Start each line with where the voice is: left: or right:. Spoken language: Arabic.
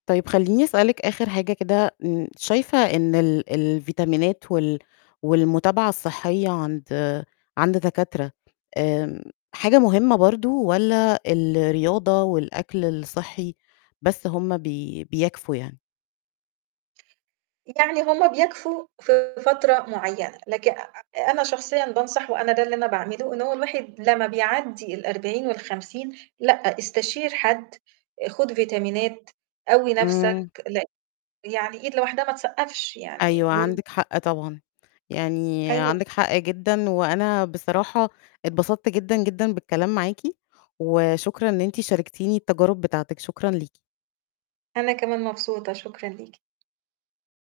left: طيب خلّيني أسألِك آخر حاجة كده، م شايفة إن ال الفيتامينات وال والمتابعة الصحية عند عند دكاترة آمم، حاجة مُهمة برضه، والّا الرياضة والأكل الصحي بس هم بي بيكفوا يعني؟
right: يعني هم بيكفوا في فترة مُعيّنة، لك أ أنا شخصيًا بانصح وأنا ده اللي أنا باعمله، إنه هو الواحد لمّا بيعدي ال40 وال50 لأ، استشير حد، خُد فيتامينات، قوي نفسك،
left: إمم.
right: لأن يعني إيد لوحدها ما تصقفش، يعني
left: أيوه،
right: وال
left: عندِك حق طبعًا، يعني
right: أيوه.
left: عندِك حق جدًا، وأنا بصراحة اتبسطت جدًا، جدًا بالكلام معاكِ، وشكرًا إن أنتِ شاركتيني التجارُب بتاعتِك شكرًا ليكِ.
right: أنا كمان مبسوطة، شكرًا ليكِ.